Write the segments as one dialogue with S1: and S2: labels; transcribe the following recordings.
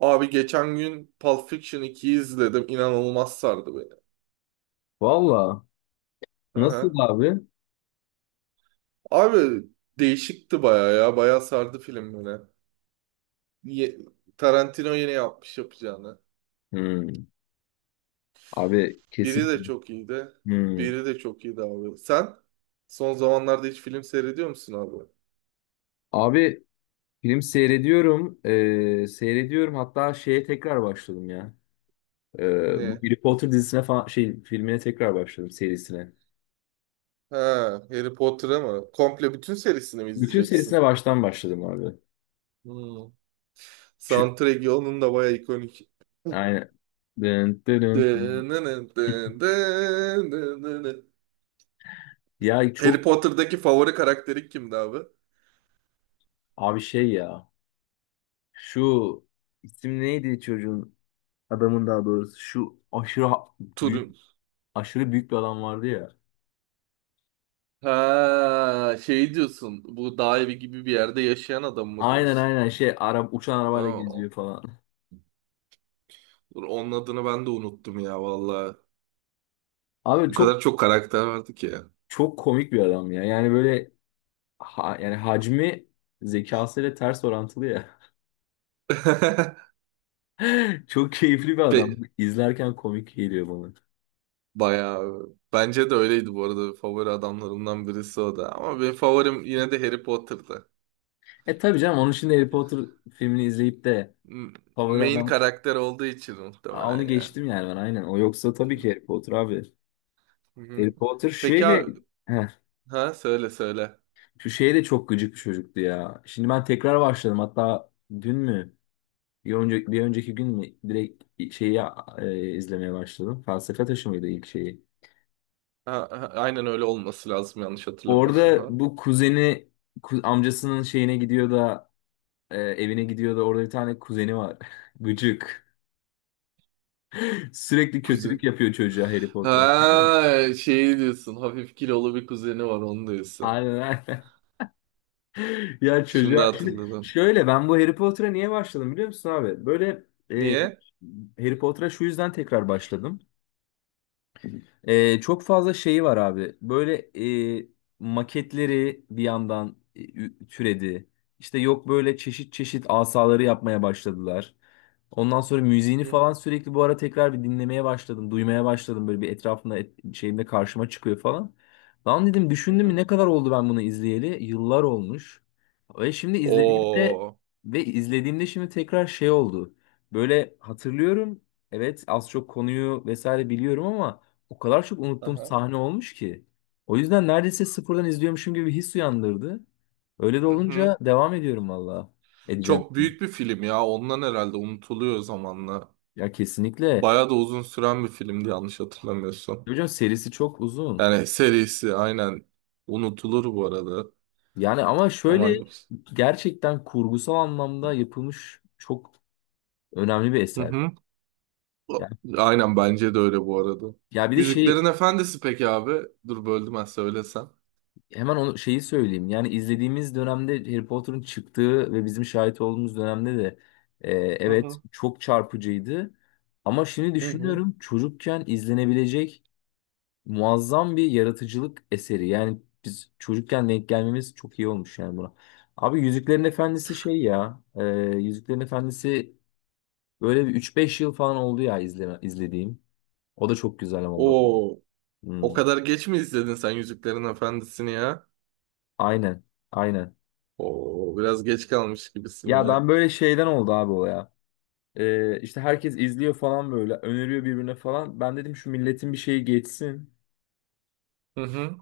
S1: Abi geçen gün Pulp Fiction 2'yi izledim. İnanılmaz sardı beni.
S2: Valla.
S1: Hı
S2: Nasıl
S1: hı.
S2: abi?
S1: Abi değişikti baya ya. Baya sardı film beni. Ye- Tarantino yine yapmış yapacağını.
S2: Hmm. Abi
S1: Biri
S2: kesin.
S1: de çok iyiydi.
S2: Hmm.
S1: Biri de çok iyiydi abi. Sen son zamanlarda hiç film seyrediyor musun abi?
S2: Abi film seyrediyorum. Seyrediyorum. Hatta şeye tekrar başladım ya. Bu
S1: Ne?
S2: Harry Potter dizisine falan şey filmine tekrar başladım serisine.
S1: Ha, Harry Potter'ı mı? Komple bütün serisini mi
S2: Bütün
S1: izleyeceksin?
S2: serisine baştan başladım abi.
S1: Hmm.
S2: Şu,
S1: Soundtrack'i onun da baya ikonik.
S2: yani dın, dın, dın.
S1: Dın dın dın dın dın dın dın.
S2: Ya
S1: Harry
S2: çok
S1: Potter'daki favori karakteri kimdi abi?
S2: abi şey ya. Şu isim neydi çocuğun adamın daha doğrusu. Şu aşırı büyük
S1: Turin.
S2: aşırı büyük bir adam vardı ya.
S1: Ha, şey diyorsun. Bu dağ evi gibi bir yerde yaşayan adam mı
S2: Aynen
S1: diyorsun?
S2: aynen şey ara, uçan arabayla geziyor
S1: Tamam.
S2: falan.
S1: Dur, onun adını ben de unuttum ya vallahi.
S2: Abi
S1: Bu
S2: çok
S1: kadar çok karakter vardı ki ya.
S2: çok komik bir adam ya. Yani böyle ha, yani hacmi zekasıyla ters orantılı ya. Çok keyifli bir
S1: Pe
S2: adam. İzlerken komik geliyor bana.
S1: bayağı. Bence de öyleydi bu arada. Favori adamlarımdan birisi o da. Ama benim favorim yine de Harry Potter'dı.
S2: Tabii canım onun için de Harry Potter filmini izleyip de
S1: M-
S2: favori
S1: Main
S2: adam.
S1: karakter olduğu için
S2: Aa, onu
S1: muhtemelen ya.
S2: geçtim yani ben aynen. O yoksa tabii ki Harry Potter abi.
S1: Hı
S2: Harry
S1: hı.
S2: Potter
S1: Peki
S2: şeyle.
S1: abi,
S2: Heh,
S1: ha söyle söyle.
S2: şu şeye de çok gıcık bir çocuktu ya. Şimdi ben tekrar başladım. Hatta dün mü? Bir önceki gün mü direkt şeyi izlemeye başladım. Felsefe Taşı mıydı ilk şeyi?
S1: Ha, ha, aynen öyle olması lazım yanlış hatırlamıyorsam.
S2: Orada
S1: Ha?
S2: bu kuzeni amcasının şeyine gidiyor da evine gidiyor da orada bir tane kuzeni var. Gıcık. Sürekli kötülük
S1: Kuzen.
S2: yapıyor çocuğa Harry Potter. Biliyor.
S1: Ha, şey diyorsun. Hafif kilolu bir kuzeni var onu diyorsun.
S2: Aynen aynen. Ya
S1: Şimdi
S2: çocuğa şimdi
S1: hatırladım.
S2: şöyle ben bu Harry Potter'a niye başladım biliyor musun abi? Böyle e,
S1: Niye?
S2: Harry Potter'a şu yüzden tekrar başladım. Çok fazla şeyi var abi. Böyle e, maketleri bir yandan türedi. İşte yok böyle çeşit çeşit asaları yapmaya başladılar. Ondan sonra müziğini
S1: Hı hı.
S2: falan sürekli bu ara tekrar bir dinlemeye başladım, duymaya başladım. Böyle bir etrafında şeyimde karşıma çıkıyor falan. Lan dedim düşündüm mü
S1: Hı.
S2: ne kadar oldu ben bunu izleyeli? Yıllar olmuş. Ve şimdi izlediğimde
S1: Oo.
S2: ve izlediğimde şimdi tekrar şey oldu. Böyle hatırlıyorum. Evet az çok konuyu vesaire biliyorum ama o kadar çok unuttuğum
S1: Aha.
S2: sahne olmuş ki. O yüzden neredeyse sıfırdan izliyormuşum gibi bir his uyandırdı. Öyle de
S1: Hı
S2: olunca
S1: hı.
S2: devam ediyorum valla. Edeceğim.
S1: Çok büyük bir film ya. Ondan herhalde unutuluyor zamanla.
S2: Ya kesinlikle.
S1: Bayağı da uzun süren bir filmdi yanlış hatırlamıyorsam.
S2: Hocam serisi çok uzun.
S1: Yani serisi aynen unutulur bu arada.
S2: Yani ama şöyle
S1: Zaman geçti.
S2: gerçekten kurgusal anlamda yapılmış çok önemli bir
S1: Hı
S2: eser.
S1: hı.
S2: Yani,
S1: Aynen bence de öyle bu arada.
S2: ya bir de şey.
S1: Yüzüklerin Efendisi peki abi? Dur böldüm ben söylesem.
S2: Hemen onu şeyi söyleyeyim. Yani izlediğimiz dönemde Harry Potter'ın çıktığı ve bizim şahit olduğumuz dönemde de
S1: Hı
S2: evet
S1: hı.
S2: çok çarpıcıydı. Ama şimdi
S1: Hı hı.
S2: düşünüyorum çocukken izlenebilecek muazzam bir yaratıcılık eseri. Yani biz çocukken denk gelmemiz çok iyi olmuş yani buna. Abi Yüzüklerin Efendisi şey ya. Yüzüklerin Efendisi böyle bir 3-5 yıl falan oldu ya izleme, izlediğim. O da çok güzel ama bu.
S1: Oo,
S2: Hmm.
S1: o kadar geç mi izledin sen Yüzüklerin Efendisi'ni ya?
S2: Aynen. Aynen.
S1: Oo, biraz geç kalmış gibisin
S2: Ya
S1: ya.
S2: ben böyle şeyden oldu abi o ya. İşte herkes izliyor falan böyle öneriyor birbirine falan. Ben dedim şu milletin bir şeyi geçsin.
S1: Hı hı.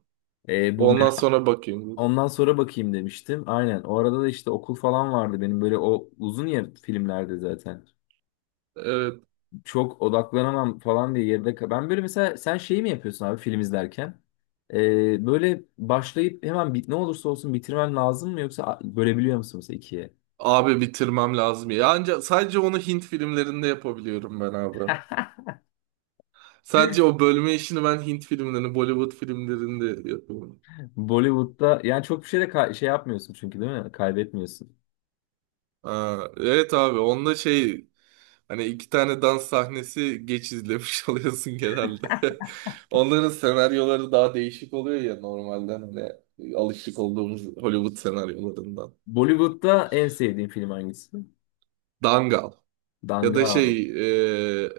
S2: Ee, bu
S1: Ondan
S2: merak-
S1: sonra bakayım.
S2: ondan sonra bakayım demiştim. Aynen. O arada da işte okul falan vardı benim böyle o uzun ya filmlerde zaten.
S1: Evet,
S2: Çok odaklanamam falan diye ben böyle mesela sen şeyi mi yapıyorsun abi film izlerken? Böyle başlayıp hemen bit ne olursa olsun bitirmen lazım mı yoksa bölebiliyor musun mesela ikiye?
S1: abi bitirmem lazım ya. Ancak sadece onu Hint filmlerinde yapabiliyorum ben abi. Sadece o bölme işini ben Hint filmlerinde, Bollywood filmlerinde yapıyorum.
S2: Bollywood'da yani çok bir şey de şey yapmıyorsun çünkü değil mi? Kaybetmiyorsun.
S1: Aa, evet abi onda şey hani iki tane dans sahnesi geç izlemiş oluyorsun genelde. Onların senaryoları daha değişik oluyor ya normalden hani alışık olduğumuz Hollywood senaryolarından.
S2: Bollywood'da en sevdiğin film hangisi?
S1: Dangal ya da
S2: Dangal.
S1: şey e,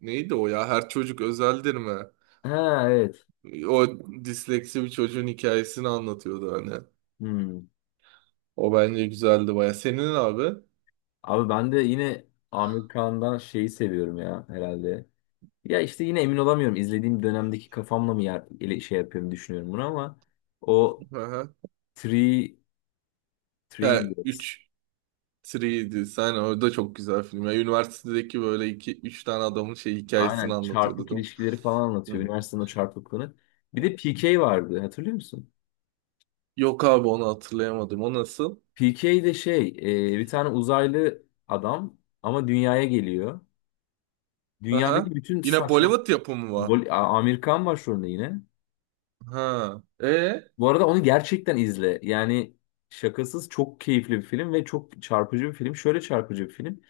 S1: neydi o ya Her Çocuk Özeldir mi?
S2: Ha, evet.
S1: O disleksi bir çocuğun hikayesini anlatıyordu hani.
S2: Hmm.
S1: O bence güzeldi baya. Senin abi?
S2: Abi ben de yine Amir Kağan'dan şeyi seviyorum ya herhalde. Ya işte yine emin olamıyorum. İzlediğim dönemdeki kafamla mı şey yapıyorum düşünüyorum bunu ama o
S1: Aha.
S2: Three, Three
S1: Ha,
S2: Idiots.
S1: üç. 3 sen o da çok güzel film. Ya, üniversitedeki böyle iki üç tane adamın şey hikayesini
S2: Aynen
S1: anlatıyordu
S2: çarpık
S1: değil.
S2: ilişkileri falan anlatıyor.
S1: Hı.
S2: Üniversitenin o çarpıklığını. Bir de PK vardı hatırlıyor musun?
S1: Yok abi onu hatırlayamadım. O nasıl?
S2: PK de şey bir tane uzaylı adam ama dünyaya geliyor. Dünyadaki
S1: Aha.
S2: bütün
S1: Yine
S2: saçma.
S1: Bollywood yapımı var.
S2: Amerikan var şu anda yine.
S1: Ha. E?
S2: Bu arada onu gerçekten izle. Yani şakasız çok keyifli bir film ve çok çarpıcı bir film. Şöyle çarpıcı bir film.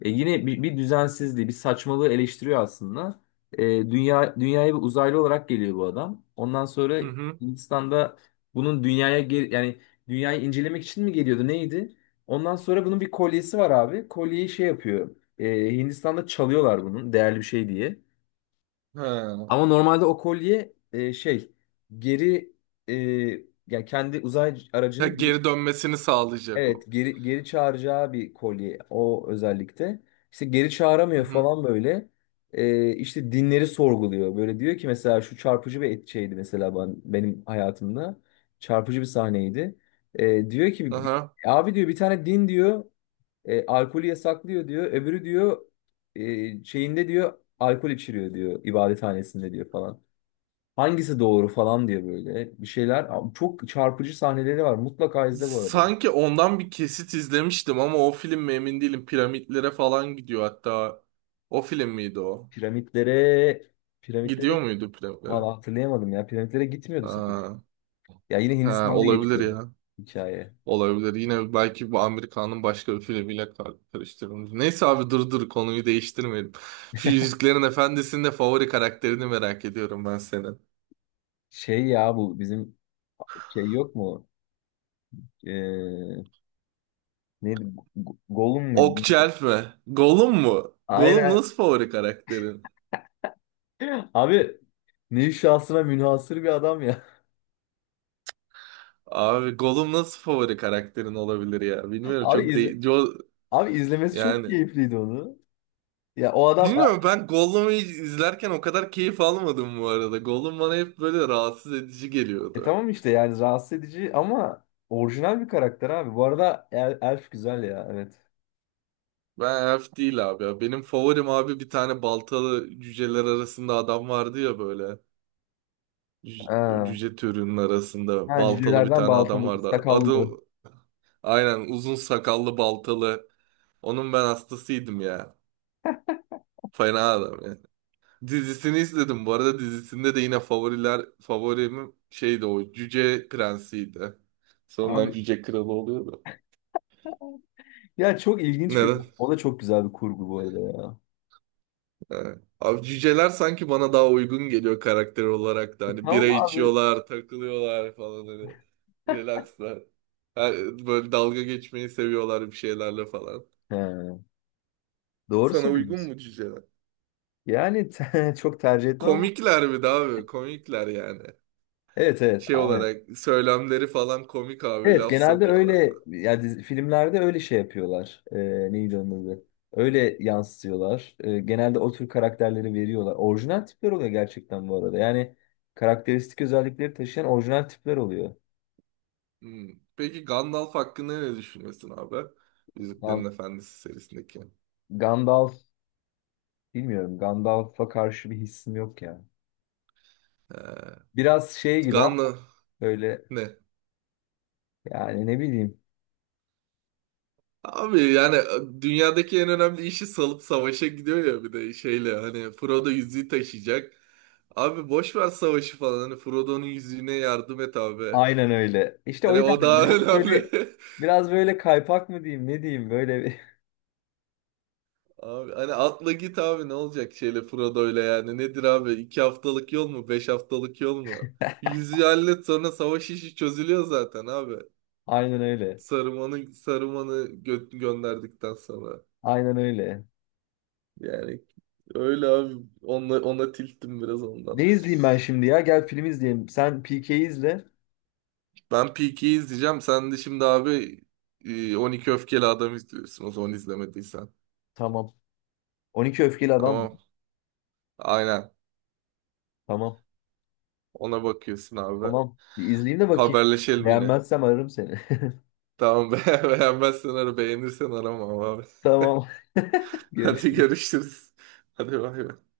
S2: Yine bir düzensizliği, bir saçmalığı eleştiriyor aslında. E, dünyaya bir uzaylı olarak geliyor bu adam. Ondan sonra
S1: Hı hı.
S2: Hindistan'da bunun yani dünyayı incelemek için mi geliyordu neydi? Ondan sonra bunun bir kolyesi var abi. Kolyeyi şey yapıyor. Hindistan'da çalıyorlar bunun değerli bir şey diye.
S1: Ha.
S2: Ama normalde o kolye geri e, yani kendi uzay
S1: Ha,
S2: aracını
S1: geri dönmesini sağlayacak
S2: evet
S1: o.
S2: geri geri çağıracağı bir kolye o özellikle. İşte geri
S1: Hı
S2: çağıramıyor
S1: hı.
S2: falan böyle. E, işte dinleri sorguluyor. Böyle diyor ki mesela şu çarpıcı bir şeydi mesela benim hayatımda. Çarpıcı bir sahneydi. Diyor ki
S1: Aha.
S2: abi diyor bir tane din diyor alkolü yasaklıyor diyor. Öbürü diyor şeyinde diyor alkol içiriyor diyor ibadethanesinde diyor falan. Hangisi doğru falan diye böyle bir şeyler. Abi çok çarpıcı sahneleri var. Mutlaka izle bu arada.
S1: Sanki ondan bir kesit izlemiştim ama o film mi emin değilim. Piramitlere falan gidiyor hatta. O film miydi o?
S2: Piramitlere, piramitlere
S1: Gidiyor muydu piramitlere?
S2: valla hatırlayamadım ya. Piramitlere gitmiyordu sanki.
S1: Ha.
S2: Ya yine
S1: Ha,
S2: Hindistan'da
S1: olabilir
S2: geçiyor
S1: ya.
S2: hikaye.
S1: Olabilir. Yine belki bu Amerikan'ın başka bir filmiyle karıştırılmış. Neyse abi dur dur konuyu değiştirmeyelim. Şu Yüzüklerin Efendisi'nin de favori karakterini merak ediyorum ben senin.
S2: Şey ya bu bizim şey yok mu? Ee, neydi? Gollum muydu?
S1: Okçelf mi? Gollum mu? Gollum
S2: Aynen.
S1: nasıl favori karakterin?
S2: Abi ne şahsına münhasır bir adam ya.
S1: Abi Gollum nasıl favori karakterin olabilir ya? Bilmiyorum
S2: Abi
S1: çok
S2: izle, abi izlemesi çok
S1: yani
S2: keyifliydi onu. Ya o adam.
S1: bilmiyorum ben Gollum'u izlerken o kadar keyif almadım bu arada. Gollum bana hep böyle rahatsız edici
S2: E
S1: geliyordu.
S2: tamam işte yani rahatsız edici ama orijinal bir karakter abi. Bu arada Elf güzel ya evet.
S1: Ben elf değil abi ya. Benim favorim abi bir tane baltalı cüceler arasında adam vardı ya böyle. Cüce,
S2: Ha,
S1: cüce türünün arasında
S2: ha,
S1: baltalı bir
S2: cücelerden
S1: tane adam
S2: baltalı,
S1: vardı. Adı
S2: sakallı.
S1: aynen uzun sakallı baltalı. Onun ben hastasıydım ya. Fena adam ya. Dizisini izledim. Bu arada dizisinde de yine favorim şeydi o cüce prensiydi. Sonradan
S2: Abi
S1: cüce kralı oluyordu.
S2: ya çok ilginç bir
S1: Neden?
S2: o da çok güzel bir kurgu bu arada ya.
S1: He. Abi cüceler sanki bana daha uygun geliyor karakter olarak da.
S2: E
S1: Hani bira
S2: tamam abi.
S1: içiyorlar, takılıyorlar falan hani. Relaxlar. Ha, böyle dalga geçmeyi seviyorlar bir şeylerle falan.
S2: He, doğru
S1: Sana uygun
S2: söylüyorsun.
S1: mu cüceler?
S2: Yani çok tercih etmem ama
S1: Komikler bir de abi. Komikler yani.
S2: evet, evet.
S1: Şey olarak söylemleri falan komik abi.
S2: Evet
S1: Laf
S2: genelde
S1: sokuyorlar
S2: öyle
S1: falan.
S2: yani filmlerde öyle şey yapıyorlar. Neydi onun adı?
S1: Hmm.
S2: Öyle yansıtıyorlar. Genelde o tür karakterleri veriyorlar. Orijinal tipler oluyor gerçekten bu arada. Yani karakteristik özellikleri taşıyan orijinal tipler oluyor.
S1: Hmm. Peki Gandalf hakkında ne düşünüyorsun abi? Yüzüklerin
S2: Gan-
S1: Efendisi serisindeki.
S2: Gandalf bilmiyorum. Gandalf'a karşı bir hissim yok ya.
S1: Ee,
S2: Biraz şey gibi ama
S1: Gandalf
S2: böyle
S1: ne?
S2: yani ne bileyim.
S1: Abi yani dünyadaki en önemli işi salıp savaşa gidiyor ya bir de şeyle hani Frodo yüzüğü taşıyacak. Abi boş ver savaşı falan hani Frodo'nun yüzüğüne yardım et abi.
S2: Aynen öyle. İşte o
S1: Hani
S2: yüzden
S1: o daha
S2: biraz
S1: önemli.
S2: böyle biraz böyle kaypak mı diyeyim ne diyeyim böyle bir-.
S1: Abi hani atla git abi ne olacak şeyle Frodo'yla yani nedir abi iki haftalık yol mu beş haftalık yol mu? Bir Yüzüğü hallet sonra savaş işi çözülüyor zaten abi.
S2: Aynen öyle.
S1: Saruman'ı gönderdikten sonra.
S2: Aynen öyle.
S1: Yani öyle abi ona tilttim biraz
S2: Ne
S1: ondan.
S2: izleyeyim ben şimdi ya? Gel film izleyelim. Sen PK'yi izle.
S1: Ben Peaky'yi izleyeceğim. Sen de şimdi abi 12 Öfkeli Adam izliyorsun o zaman izlemediysen.
S2: Tamam. 12 Öfkeli Adam mı?
S1: Tamam. Aynen.
S2: Tamam.
S1: Ona bakıyorsun abi.
S2: Tamam. Bir izleyeyim de bakayım.
S1: Haberleşelim yine.
S2: Beğenmezsem ararım seni.
S1: Tamam be beğenmezsen ara beğenirsen arama abi.
S2: Tamam.
S1: Hadi
S2: Görüşürüz.
S1: görüşürüz. Hadi bay bay.